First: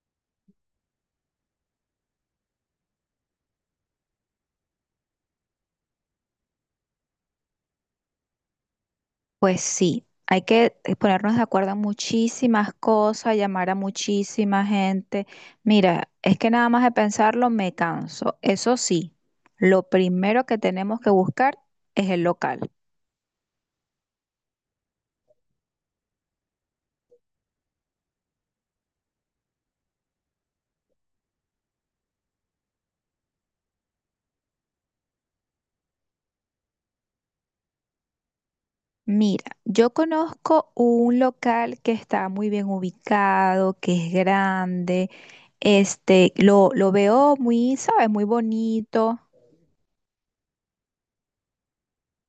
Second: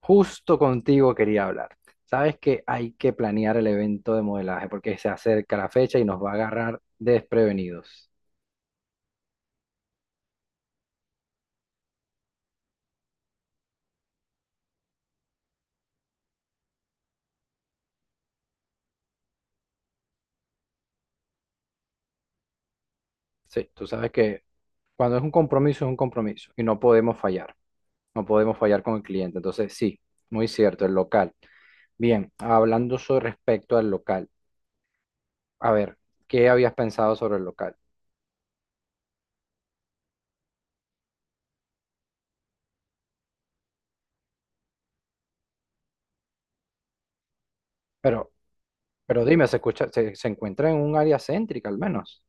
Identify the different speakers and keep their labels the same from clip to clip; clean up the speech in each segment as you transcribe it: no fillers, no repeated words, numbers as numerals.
Speaker 1: Justo contigo quería hablar. Sabes que hay que planear el evento de modelaje porque se acerca la fecha y nos va a agarrar desprevenidos.
Speaker 2: Pues sí, hay que ponernos de acuerdo en muchísimas cosas, llamar a muchísima gente. Mira, es que nada más de pensarlo me canso. Eso sí, lo primero que tenemos que buscar es el local.
Speaker 1: Sí, tú sabes que cuando es un compromiso y no podemos fallar. No podemos fallar con el cliente. Entonces, sí, muy cierto, el local. Bien, hablando sobre respecto al local. A ver, ¿qué habías pensado sobre el local?
Speaker 2: Mira, yo conozco un local que está muy bien ubicado, que es grande, lo veo muy, ¿sabes? Muy
Speaker 1: Pero,
Speaker 2: bonito.
Speaker 1: pero dime, se escucha, se encuentra en un área céntrica al menos.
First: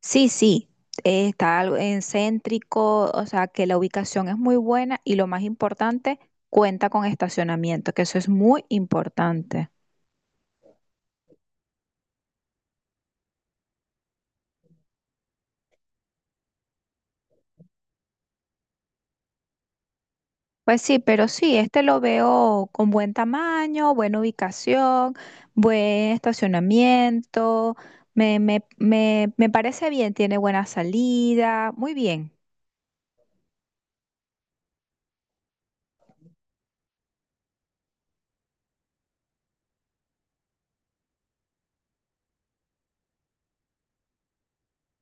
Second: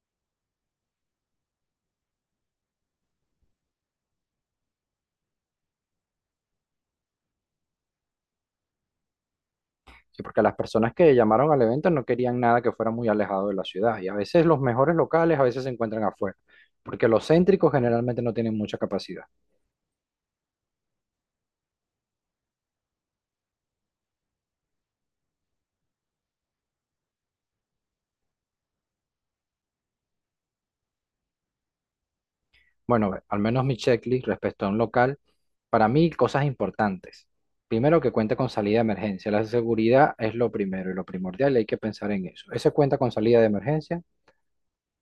Speaker 2: Sí, sí, está algo en céntrico, o sea que la ubicación es muy buena y lo más importante, cuenta con estacionamiento, que eso es muy importante.
Speaker 1: Sí, porque las personas que llamaron al evento no querían nada que fuera muy alejado de la ciudad. Y a veces los mejores locales a veces se encuentran afuera, porque los céntricos generalmente no tienen mucha capacidad.
Speaker 2: Pues sí, pero sí, lo veo con buen tamaño, buena ubicación, buen estacionamiento, me parece bien, tiene buena salida, muy bien.
Speaker 1: Bueno, ve, al menos mi checklist respecto a un local, para mí cosas importantes. Primero, que cuente con salida de emergencia. La seguridad es lo primero y lo primordial y hay que pensar en eso. ¿Ese cuenta con salida de emergencia?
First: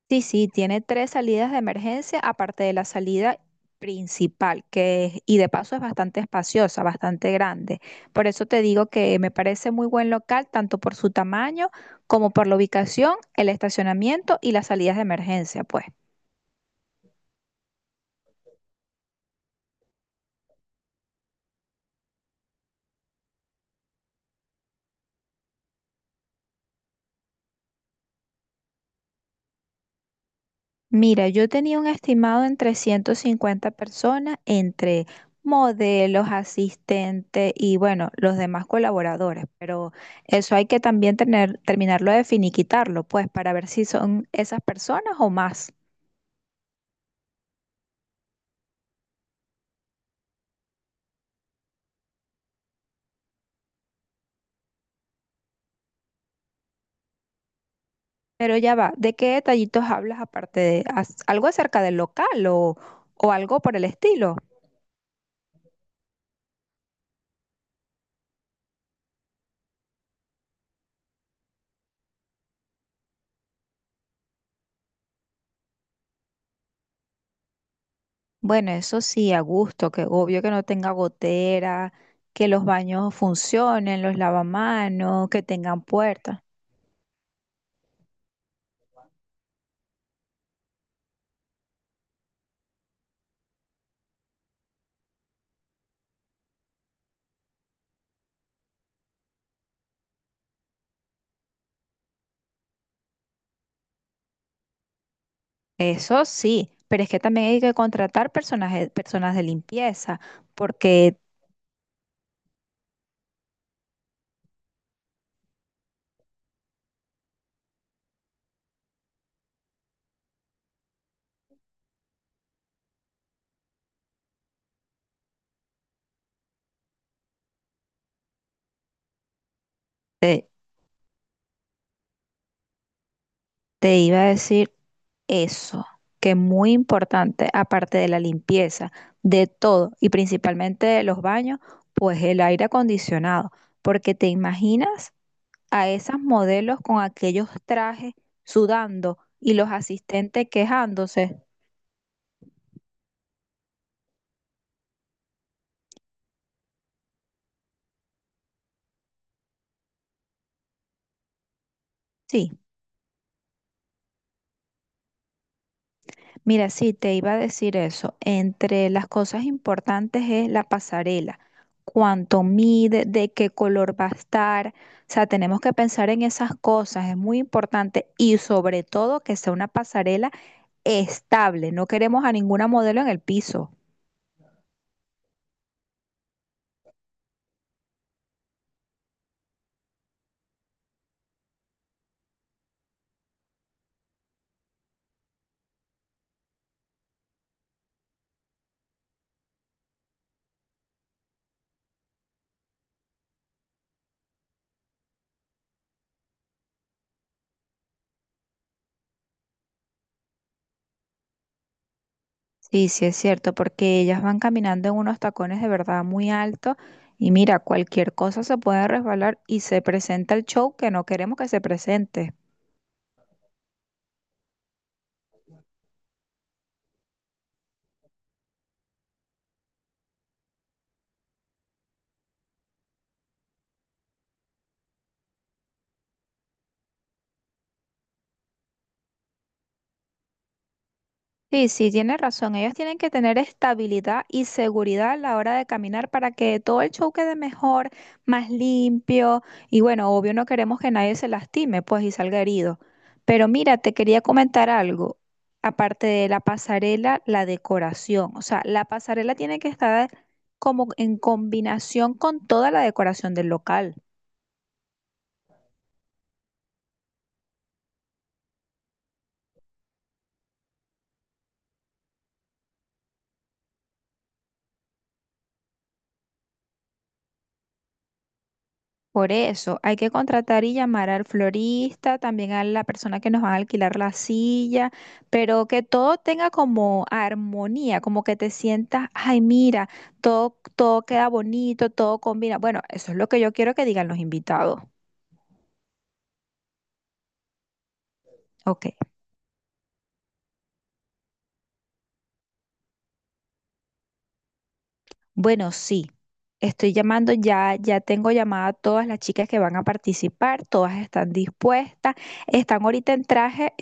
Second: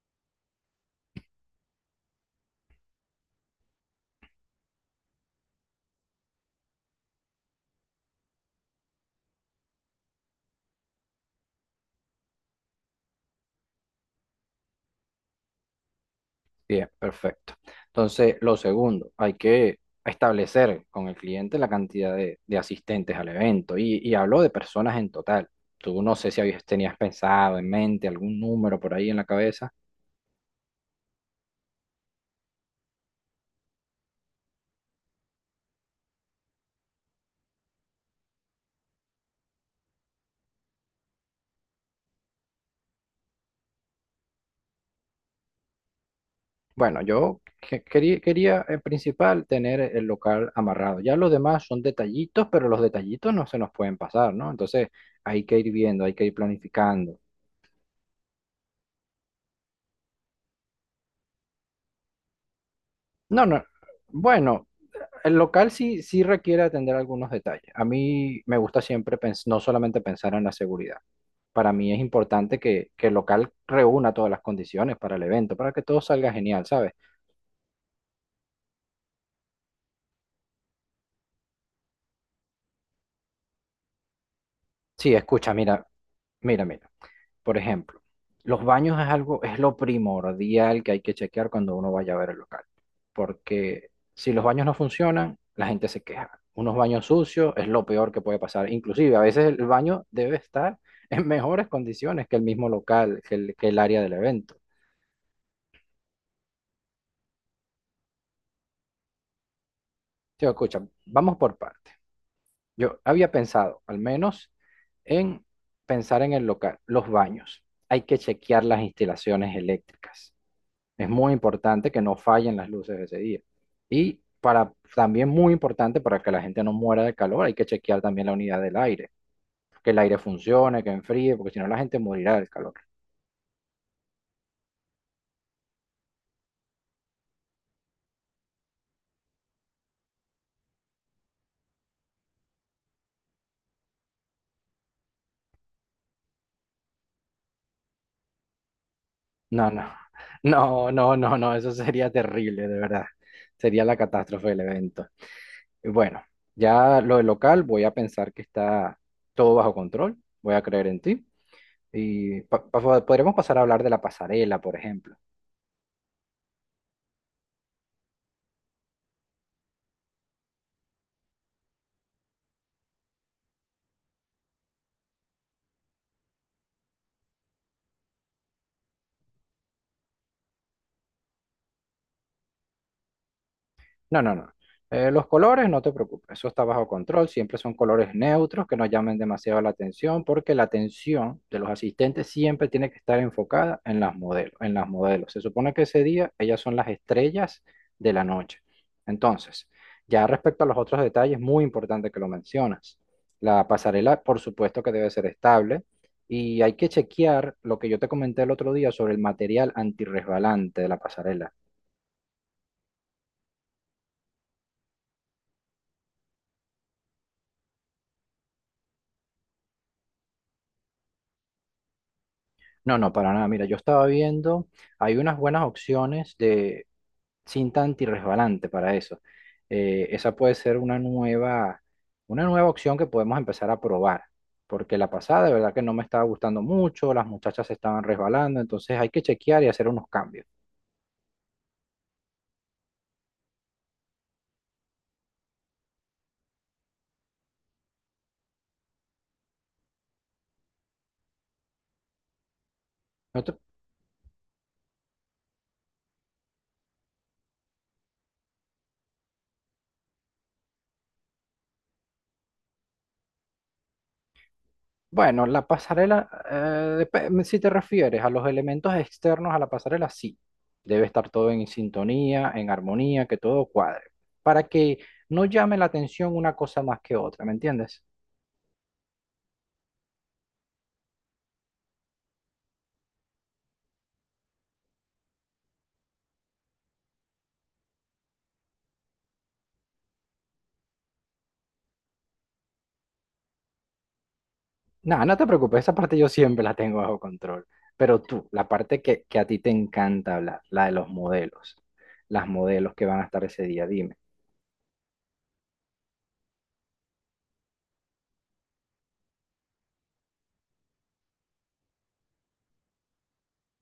Speaker 2: Sí, sí, tiene tres salidas de emergencia, aparte de la salida principal, que y de paso es bastante espaciosa, bastante grande. Por eso te digo que me parece muy buen local, tanto por su tamaño como por la ubicación, el estacionamiento y las salidas de emergencia, pues.
Speaker 1: Bien, perfecto. Entonces, lo segundo, hay que establecer con el cliente la cantidad de asistentes al evento y hablo de personas en total. Tú no sé si habías, tenías pensado en mente algún número por ahí en la cabeza.
Speaker 2: Mira, yo tenía un estimado entre 50 personas, entre modelos, asistentes y bueno, los demás colaboradores, pero eso hay que también tener, terminarlo de finiquitarlo, pues, para ver si son esas personas o más.
Speaker 1: Bueno, yo quería en principal tener el local amarrado. Ya los demás son detallitos, pero los detallitos no se nos pueden pasar, ¿no? Entonces, hay que ir viendo, hay que ir planificando.
Speaker 2: Pero ya va, ¿de qué detallitos hablas aparte de algo acerca del local o
Speaker 1: No,
Speaker 2: algo
Speaker 1: no.
Speaker 2: por el estilo?
Speaker 1: Bueno, el local sí, sí requiere atender algunos detalles. A mí me gusta siempre no solamente pensar en la seguridad. Para mí es importante que el local reúna todas las condiciones para el evento, para que todo salga genial, ¿sabes?
Speaker 2: Bueno, eso sí, a gusto, que obvio que no tenga gotera, que los baños funcionen, los
Speaker 1: Sí,
Speaker 2: lavamanos, que
Speaker 1: escucha,
Speaker 2: tengan
Speaker 1: mira,
Speaker 2: puertas.
Speaker 1: mira, mira. Por ejemplo, los baños es algo, es lo primordial que hay que chequear cuando uno vaya a ver el local, porque si los baños no funcionan, la gente se queja. Unos baños sucios es lo peor que puede pasar. Inclusive, a veces el baño debe estar en mejores condiciones que el mismo local, que el área del evento.
Speaker 2: Eso sí, pero es que también hay que contratar personas, personas de limpieza,
Speaker 1: Tío, escucha,
Speaker 2: porque
Speaker 1: vamos por partes. Yo había pensado, al menos, en pensar en el local, los baños. Hay que chequear las instalaciones eléctricas. Es muy importante que no fallen las luces ese día. Y para, también muy importante para que la gente no muera de calor, hay que chequear también la unidad del aire, que el aire
Speaker 2: te,
Speaker 1: funcione, que enfríe, porque si no la gente morirá del calor.
Speaker 2: te iba a decir eso, que es muy importante, aparte de la limpieza, de todo, y principalmente de los baños, pues el aire acondicionado, porque te imaginas a esas modelos con aquellos trajes sudando y los
Speaker 1: No, no,
Speaker 2: asistentes
Speaker 1: no, no, no,
Speaker 2: quejándose.
Speaker 1: no, eso sería terrible, de verdad. Sería la catástrofe del evento. Y bueno, ya lo del local, voy a pensar que está todo bajo control, voy a creer en ti. Y
Speaker 2: Sí.
Speaker 1: podremos pasar a hablar de la pasarela, por ejemplo.
Speaker 2: Mira, sí, te iba a decir eso. Entre las cosas importantes es la pasarela, cuánto mide, de qué color va a estar. O sea, tenemos que pensar en esas cosas, es muy importante y sobre todo que sea una pasarela estable. No queremos a ninguna modelo en el piso.
Speaker 1: No, no, no. Los colores, no te preocupes, eso está bajo control. Siempre son colores neutros que no llamen demasiado la atención, porque la atención de los asistentes siempre tiene que estar enfocada en las modelos, en las modelos. Se supone que ese día ellas son las estrellas de la noche. Entonces, ya respecto a los otros detalles, muy importante que lo mencionas. La pasarela, por supuesto que debe ser estable y hay que chequear lo que yo te comenté el otro día sobre el material antirresbalante de la pasarela.
Speaker 2: Sí, sí es cierto, porque ellas van caminando en unos tacones de verdad muy altos y mira, cualquier cosa se puede resbalar y se presenta el show que no queremos que se presente.
Speaker 1: No, no, para nada. Mira, yo estaba viendo, hay unas buenas opciones de cinta antirresbalante para eso. Esa puede ser una nueva opción que podemos empezar a probar, porque la pasada de verdad que no me estaba gustando mucho, las muchachas se estaban resbalando, entonces hay que chequear y hacer unos cambios.
Speaker 2: Sí, sí, tienes razón. Ellos tienen que tener estabilidad y seguridad a la hora de caminar para que todo el show quede mejor, más limpio. Y bueno, obvio no queremos que nadie se lastime, pues, y salga herido.
Speaker 1: ¿No
Speaker 2: Pero
Speaker 1: te-
Speaker 2: mira, te quería comentar algo. Aparte de la pasarela, la decoración. O sea, la pasarela tiene que estar como en combinación con toda la decoración del local.
Speaker 1: Bueno, la pasarela, si te refieres a los elementos externos a la pasarela, sí. Debe estar todo en sintonía, en armonía, que todo cuadre, para que no llame la atención una cosa más que otra, ¿me entiendes?
Speaker 2: Por eso hay que contratar y llamar al florista, también a la persona que nos va a alquilar la silla, pero que todo tenga como armonía, como que te sientas, ay, mira, todo, todo queda bonito, todo combina. Bueno, eso es lo que yo quiero que digan los invitados.
Speaker 1: Nada, no te preocupes, esa parte yo siempre la tengo bajo control. Pero tú, la
Speaker 2: Ok,
Speaker 1: parte que a ti te encanta hablar, la de los modelos, las modelos que van a estar ese día, dime.
Speaker 2: bueno, sí. Estoy llamando ya, ya tengo llamada a todas las chicas que van a participar, todas están dispuestas, están ahorita en traje,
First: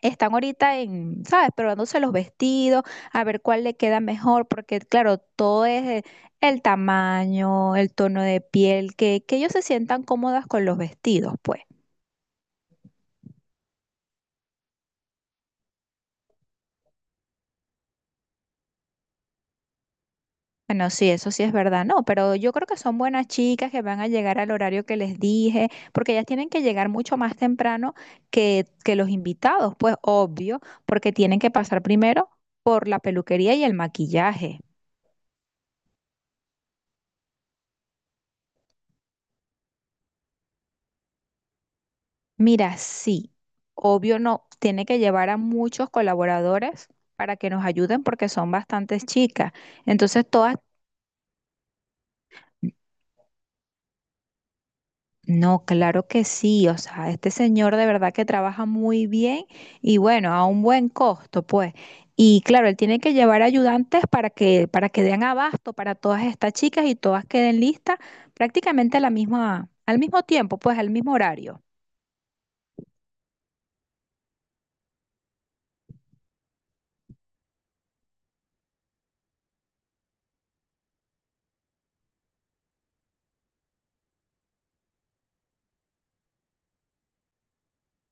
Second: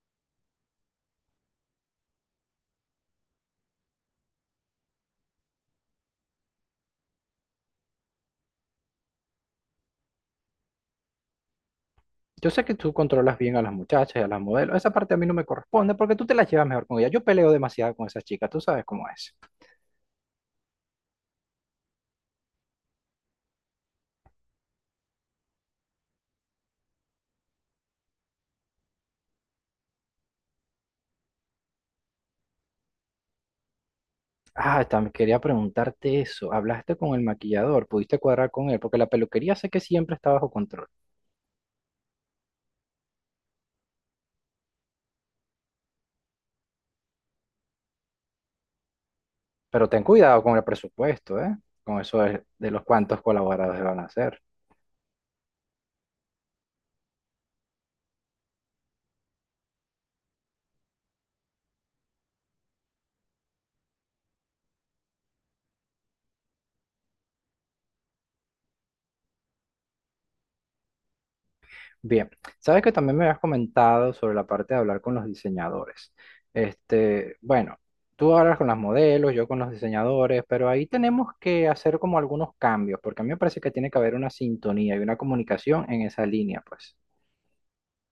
Speaker 2: están ahorita en, ¿sabes? Probándose los vestidos, a ver cuál le queda mejor, porque claro, todo es el tamaño, el tono de piel, que ellos se sientan cómodas con los vestidos, pues.
Speaker 1: Yo sé que tú controlas bien a las muchachas y a las modelos, esa parte a mí no me corresponde porque tú te las llevas mejor con ellas. Yo peleo demasiado con esas chicas, tú sabes cómo es.
Speaker 2: Bueno, sí, eso sí es verdad, no, pero yo creo que son buenas chicas que van a llegar al horario que les dije, porque ellas tienen que llegar mucho más temprano que los invitados, pues obvio, porque tienen que pasar primero por la peluquería y el maquillaje.
Speaker 1: Ah, también quería preguntarte eso. ¿Hablaste con el maquillador? ¿Pudiste cuadrar con él? Porque la peluquería sé que siempre está bajo control.
Speaker 2: Mira, sí, obvio no, tiene que llevar a muchos colaboradores para que nos ayuden porque son bastantes chicas.
Speaker 1: Pero ten
Speaker 2: Entonces,
Speaker 1: cuidado con
Speaker 2: todas,
Speaker 1: el presupuesto, ¿eh? Con eso de los cuantos colaboradores van a hacer.
Speaker 2: no, claro que sí, o sea, este señor de verdad que trabaja muy bien y bueno, a un buen costo, pues. Y claro, él tiene que llevar ayudantes para que den abasto para todas estas chicas y todas queden listas prácticamente a la misma, al mismo tiempo, pues al mismo horario.
Speaker 1: Bien, sabes que también me habías comentado sobre la parte de hablar con los diseñadores. Este, bueno, tú hablas con las modelos, yo con los diseñadores, pero ahí tenemos que hacer como algunos cambios, porque a mí me parece que tiene que haber una sintonía y una comunicación en esa línea, pues.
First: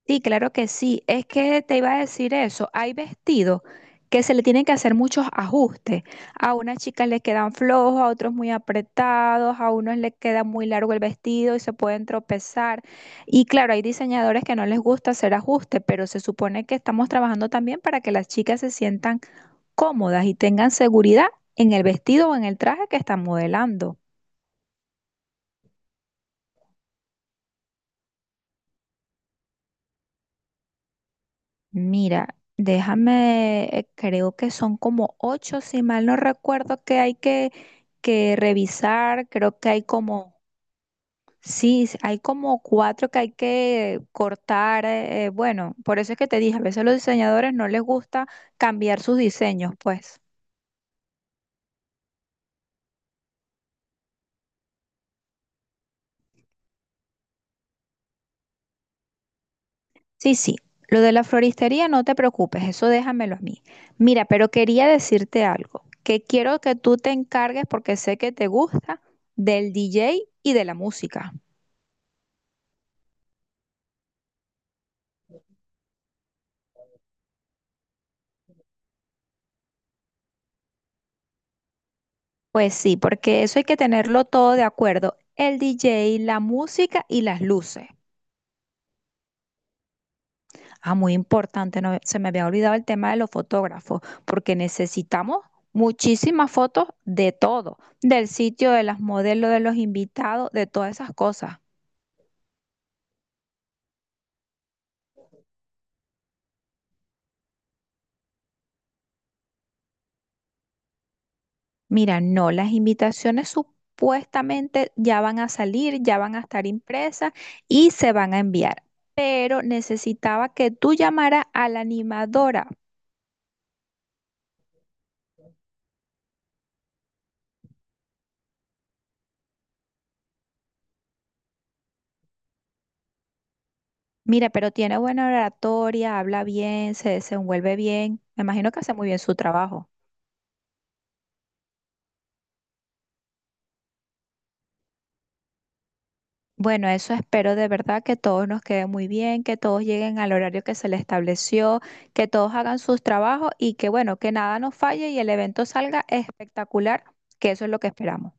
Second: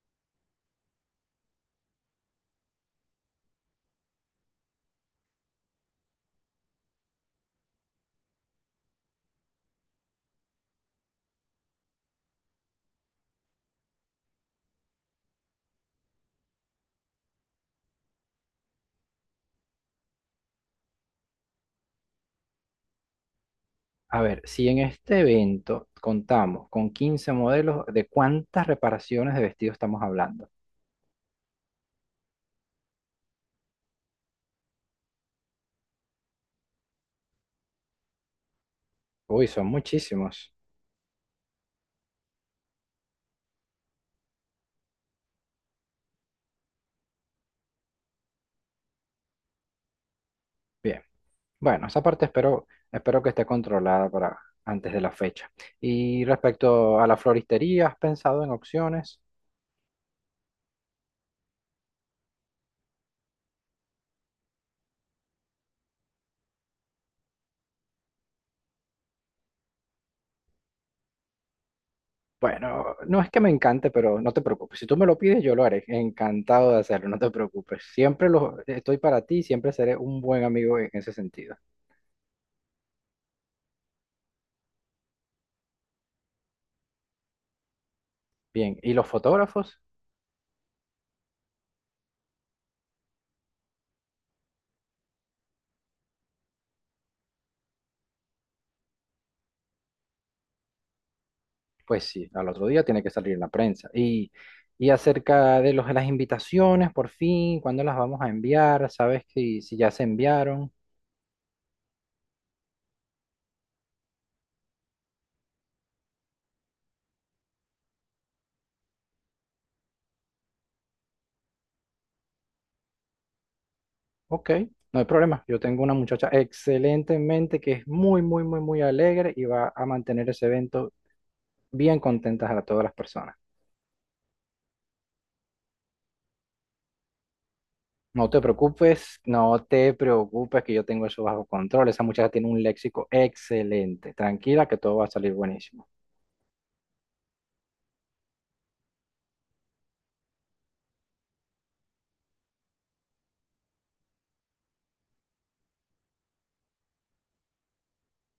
Speaker 2: Sí, claro que sí. Es que te iba a decir eso. Hay vestidos que se le tienen que hacer muchos ajustes. A unas chicas les quedan flojos, a otros muy apretados, a unos les queda muy largo el vestido y se pueden tropezar. Y claro, hay diseñadores que no les gusta hacer ajustes, pero se supone que estamos trabajando también para que las chicas se sientan cómodas y tengan seguridad en el vestido o en el traje que están modelando.
Speaker 1: A ver, si en este evento contamos con 15 modelos, ¿de cuántas reparaciones de vestido estamos hablando?
Speaker 2: Mira, déjame, creo que son como ocho, si mal no recuerdo, que hay que revisar.
Speaker 1: Uy,
Speaker 2: Creo
Speaker 1: son
Speaker 2: que hay como,
Speaker 1: muchísimos.
Speaker 2: sí, hay como cuatro que hay que cortar. Bueno, por eso es que te dije, a veces a los diseñadores no les gusta cambiar sus diseños, pues.
Speaker 1: Bien. Bueno, esa parte espero, espero que esté controlada para antes de la fecha. Y respecto a la floristería, ¿has pensado en opciones?
Speaker 2: Sí, sí, lo de la floristería no te preocupes, eso déjamelo a mí. Mira, pero quería decirte algo, que quiero que tú te encargues, porque sé que te gusta, del DJ y de la música.
Speaker 1: Bueno, no es que me encante, pero no te preocupes. Si tú me lo pides, yo lo haré. Encantado de hacerlo, no te preocupes. Siempre lo, estoy para ti, siempre seré un buen amigo en ese sentido.
Speaker 2: Pues sí, porque eso hay que tenerlo todo de acuerdo. El DJ, la música y las luces.
Speaker 1: Bien, ¿y los fotógrafos?
Speaker 2: Ah, muy importante, no, se me había olvidado el tema de los fotógrafos, porque necesitamos muchísimas fotos de todo, del sitio, de las modelos, de los invitados, de todas esas cosas.
Speaker 1: Pues sí, al otro día tiene que salir en la prensa. Y acerca de de las invitaciones, por fin, ¿cuándo las vamos a enviar? ¿Sabes que, si ya se enviaron?
Speaker 2: Mira, no, las invitaciones supuestamente ya van a salir, ya van a estar impresas y se van a enviar pero necesitaba que tú llamaras a la animadora.
Speaker 1: Ok, no hay problema. Yo tengo una muchacha excelente en mente que es muy, muy, muy, muy alegre y va a mantener ese evento bien contentas a todas las personas.
Speaker 2: Mira, pero tiene buena oratoria, habla bien, se desenvuelve bien.
Speaker 1: No te
Speaker 2: Me imagino que hace muy bien
Speaker 1: preocupes,
Speaker 2: su
Speaker 1: no
Speaker 2: trabajo.
Speaker 1: te preocupes que yo tengo eso bajo control. Esa muchacha tiene un léxico excelente. Tranquila que todo va a salir buenísimo.
Speaker 2: Bueno, eso espero de verdad que todos nos quede muy bien, que todos lleguen al horario que se les estableció, que todos hagan sus trabajos y que bueno, que nada nos falle y el evento salga espectacular, que eso es lo que esperamos.